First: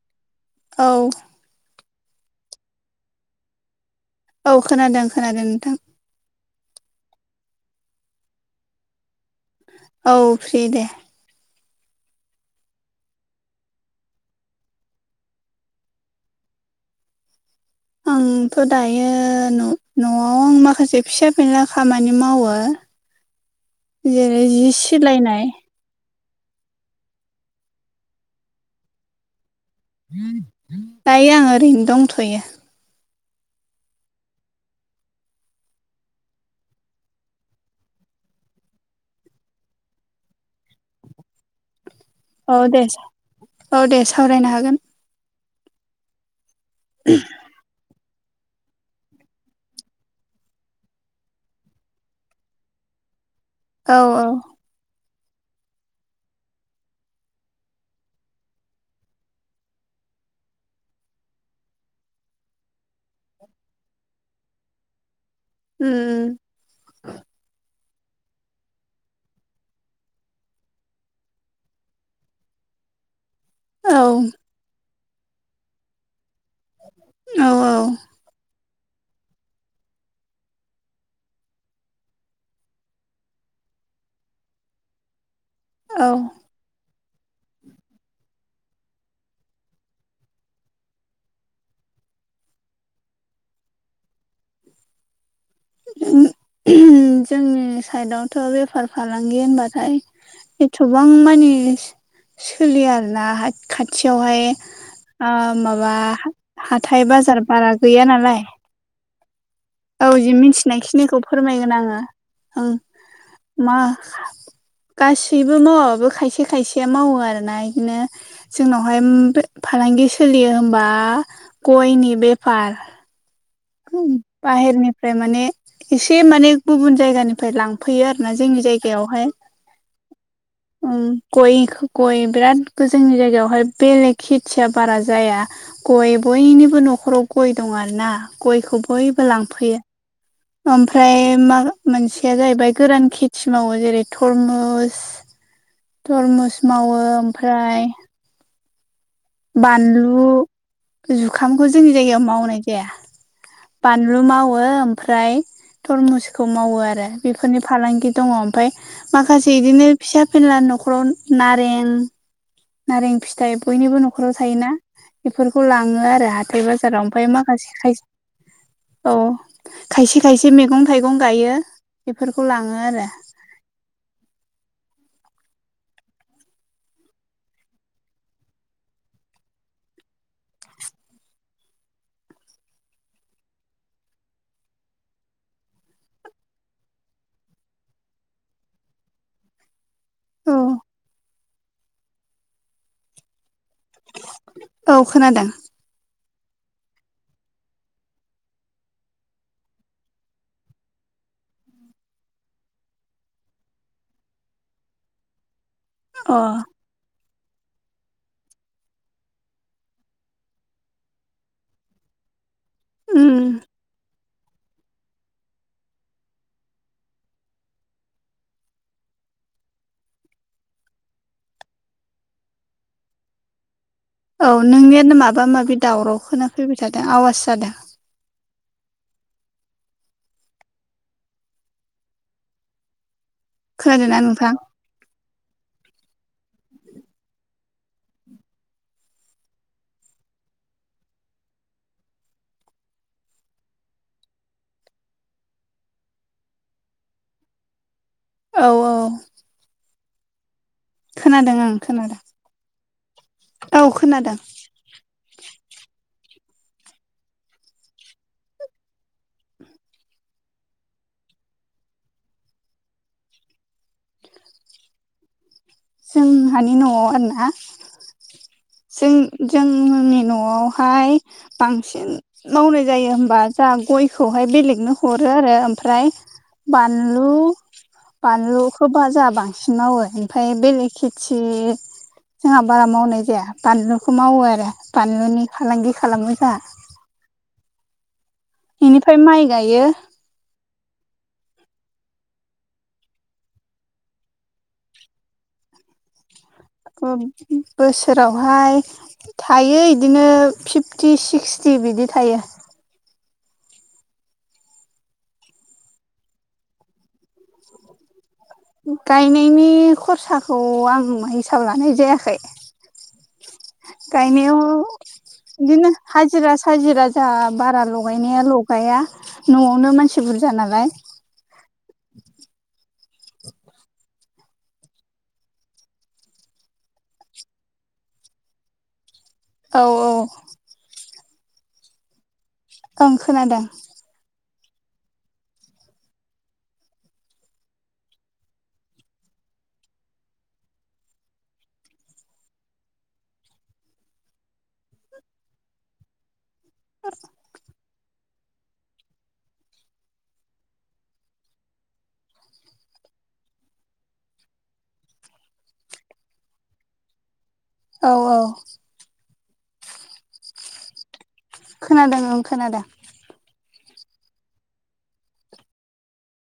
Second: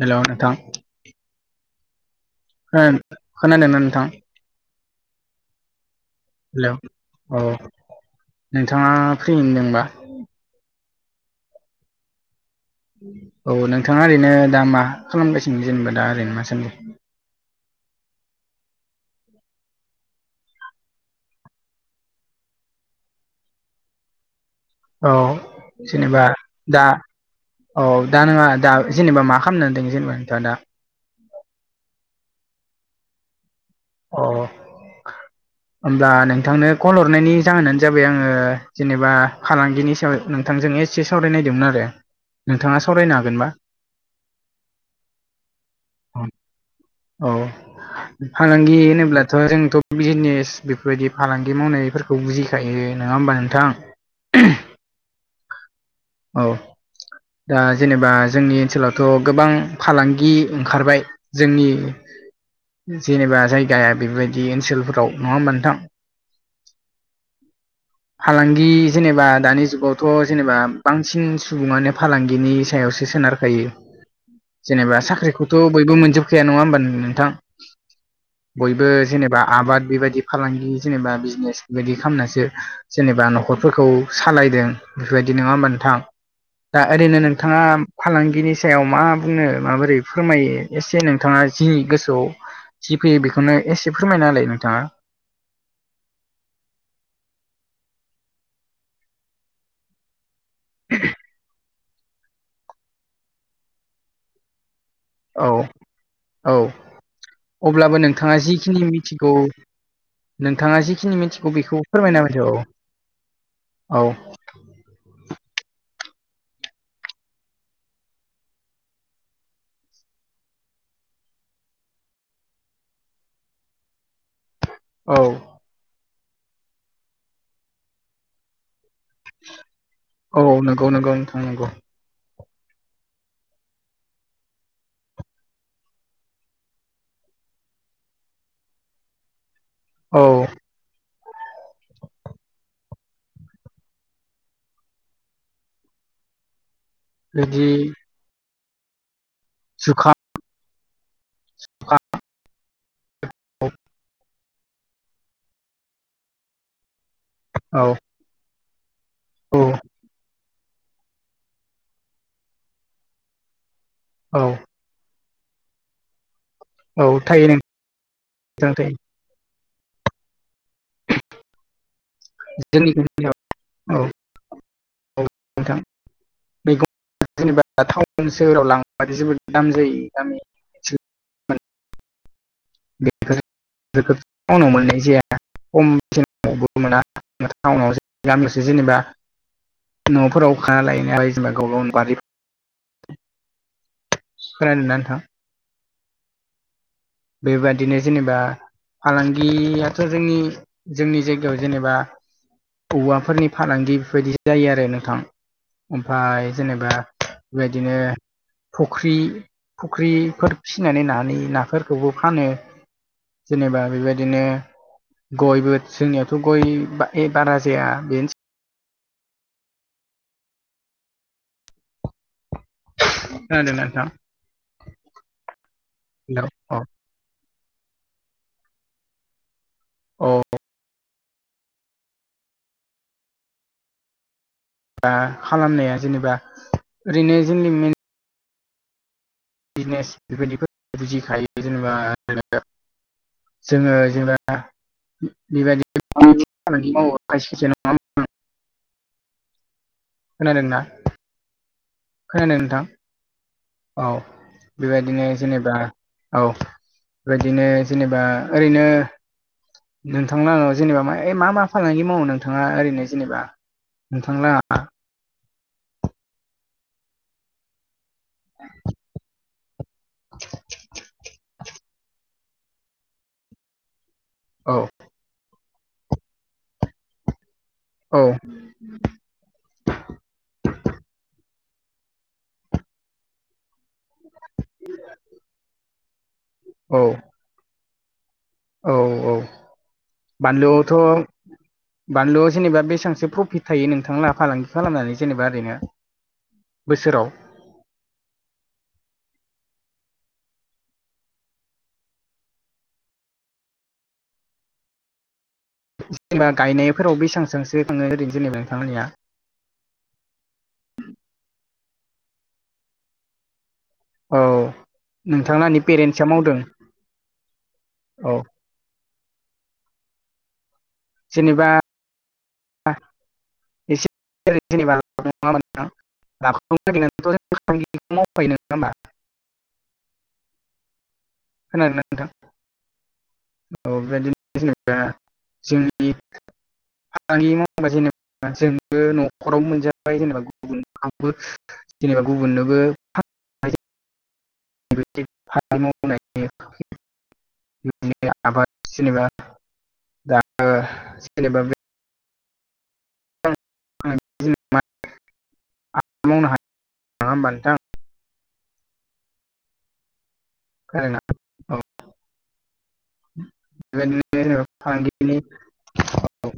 hello नोंथां औ ओं खोनादोंना नोंथां औ खोनादों खोनादों नोंथां हेलौ औ नोंथाङा फ्रि होनदोंबा औ फ्रि दे औ नोंथाङा ओरैनो दा मा खालामगासिनो जेनेबा दा ओरैनो मा सान आंथ' दायो न'आव आं माखासे फिसा फेनला खामानि मावो [inaudible] जेरै जिस औ जेनेबा दा औ दा नङा दा जेनेबा मा खामदों दिनि दायो आं ओरैनो दंथ'यो अ होमब्ला नोंथांनो कल हरनायनि जाहोनानो जाबाय आङो जेनेबा फालांगिनि सायाव नोंथांजों से सावरायनायदोंमोन आरो औ नोंथाङा दे सावरायनो हागोनबा ओ दे सावरायनो हागोन औ फालांगि होनोब्लाथ' जोंथ' बिजनेस बेफोरबायदि फालांगि मावनायफोरखौ बुजियो हायो नोङा होमबा नोंथां औ औ औ दा जेनेबा जोंनि ओनसोलावथ' गोबां फालांगि ओंखारबाय जोंनि जेनेबा जायगाया बेबायदि ओनसोलफोराव नङा होमबा नोंथां उम उम फालांगि जेनेबा दानि जुगावथ' जेनेबा बांसिन सुबुङानो फालांगिनि सायावसो सोनारखायो औ जेनेबा साख्रिखौथ' बयबो मोनजोबखाया नङा होमबा नोंथां औ बयबो जेनेबा आबाद बेबायदि फालांगि जेनेबा बिजनेस बेबायदि खालामनासो जेनेबा न'खरफोरखौ सालायदों बेफोरबायदि नङा होमबा नोंथां औ दा ओरैनो नोंथाङा फालांगिनि सायाव मा बुंनो माबोरै फोरमायो एसे नोंथाङा जि गोसोआव जि फैयो बेखौनो एसे फोरमायना होलाय नोंथाङा जोंनि साइडआवथ' बेफार फालांगि होनबाथाय एथबां मानि सोलियो आरोना खाथियावहाय ओ औ माबा औ हाथाय बाजार बारा गैया नालाय खिनि मिथिखौ औ जि मिथिनायखिनिखौ फोरमायगोन बेखौ आङो फोरमायना होदो ओं मा औ गासैबो मावाबाबो खायसे खायसेया मावो आरोना बिदिनो जोंनावहाय फालांगि सोलियो होनबा गयनि बेफार बाहेरनिफ्राय औ माने एसे माने गुबुन जायगानिफ्राय लांफैयो आरो ना जोंनि जायगायावहाय औ नंगौ उम नंगौ नोंथां गय नंगौ गय बिराद जोंनि जायगायावहाय बेलेग खेथिया बारा जाया गय बयनिबो न'खराव गय दं आरोना गयखौ बयबो लांफैयो औ ओमफ्राय मा मोनसेया जाहैबाय गोरान खेथि मावो जेरै थरमुस थरमुस मावो बिदि ओमफ्राय जुखाम बानलु जुखामखौ जोंनि जायगायाव मावनाय जाया बानलु मावो ओमफ्राय तरमुसखौ मावो आरो बेफोरनि औ फालांगि दङ ओमफ्राय औ माखासे बिदिनो फिसा फेनला न'खराव नारें नारें फिथाय बयनिबो न'खराव औ थायोना बेफोरखौ लाङो आरो हाथाय बा बाजाराव औ ओमफ्राय थायो माखासे खाय नोंथां थायो औ खायसे खायसे मैगं थाइगं गायो बेफोरखौ लाङो जोंनि आरो औ औ नोंथां मैगं जेनेबा टाउन सोहोराव लाबाथाय जोबोद दाम जायो गामि बेफोरखौ मोननाय जाया खम बेसेन बेयाव‌ मोना टाउनाव गामियावसो जेनेबा औ न'फोरावखा लायनायालाय जेनेबा गाव गावनि बारि खोनादोंना औ नोंथां खोनादों बेबादिनो जेनेबा फालांगियाथ' जोंनि जोंनि जायगायाव जेनेबा औवाफोरनि फालांगि बेफोरबायदि जायो आरो नोंथां अ ओमफ्राय जेनेबा बेबायदिनो फख्रि फख्रिफोर फिनानै नानि नाफोर खौबो फानो उम जेनेबा बेबायदि बिदिनो गयबो जोंनियावथ' गय बारा जाया बेनोसै खोनादोंना नोंथां औ नोंनियानो माबा माबि दावराव हेलौ खोना औ फैबाय थादों आवास जादों औ खोनादोंना नोंथां खालामनाया जेनेबा ओरैनो जोंनि बिजनेस बेबायदिखौ बुजिखायो जेनेबा जोङो जेनेबा बेबायदि खामानि मावो खायसे जा औ औ खोनादोंना खोनादों ओं खोनादों औ खोनादों बेबायदिनो जेनेबा औ बेबायदिनो जेनेबा ओरैनो नोंथां लाङा जेनेबा मा मा फालांगि मावो नोंथाङा ओरैनो जेनेबा नोंथांलाहा जोंहानि न'वाव आरोना जों जोंनि न'वावहाय बांसिन बांसिन मावनाय जायो होमबा जों गयखौहाय औ बेलेगनो हरो आरो ओमफ्राय बानलु औ बानलुखोबा जा बां बांसिन मावो ओमफ्राय बेलेग खेथि जोंहा बारा मावनाय जाया बानलु बेखौ मावो आरो बानलुनि फालांगि खालामो जोंहा औ इनिफ्राय माइ गायो बानलुथ' बानलुआव जेनेबा बेसेबांसो प्रफिट थायो नोंथां लाहा फालांगि खालामनानै जेनेबा ओरैनो बोसोराव बोसोरावहाय थायो बिदिनो फिफ्टि सिक्सटि बिदि थायो जेनेबा गायनायफोराव बेसांसो थाङो ओरैनो जेनेबा नोंथांमोननिया गायनायनि खरसाखौ आं हिसाब लानाय जायाखै औ गायनायाव नोंथांलाहानि बिदिनो पेरेन्टसा हाजिरा मावदों साजिरा जा बारा औ लगायनाया ल लाया न'वावनो मानसि बुरजा नालाय जेनेबा जै जेनेबा' मावफायो नङा होमबा [unintelligible] औ औ खोनादों ना नोंथां ओं खोनादों औ बेबायदिनो जेनेबा जोंनि फालांगि मावबा जेनेबा [unintelligible] जोंबो नखरावबो मोनजाबाय जेनेबा गुबुन जेनेबा गुबुननोबो बेबादि फालांगि मावनायनि [unintelligible] [inaudible] नि आबाद जेनबा दा जेनेबा [unintelligible] आ मावनो हायो नङा ओमबा नोंथां [unintelligible] औ औ [unintelligible] खोनादों खोनादों बेबादिनो जों फालांगिनि [unintelligible]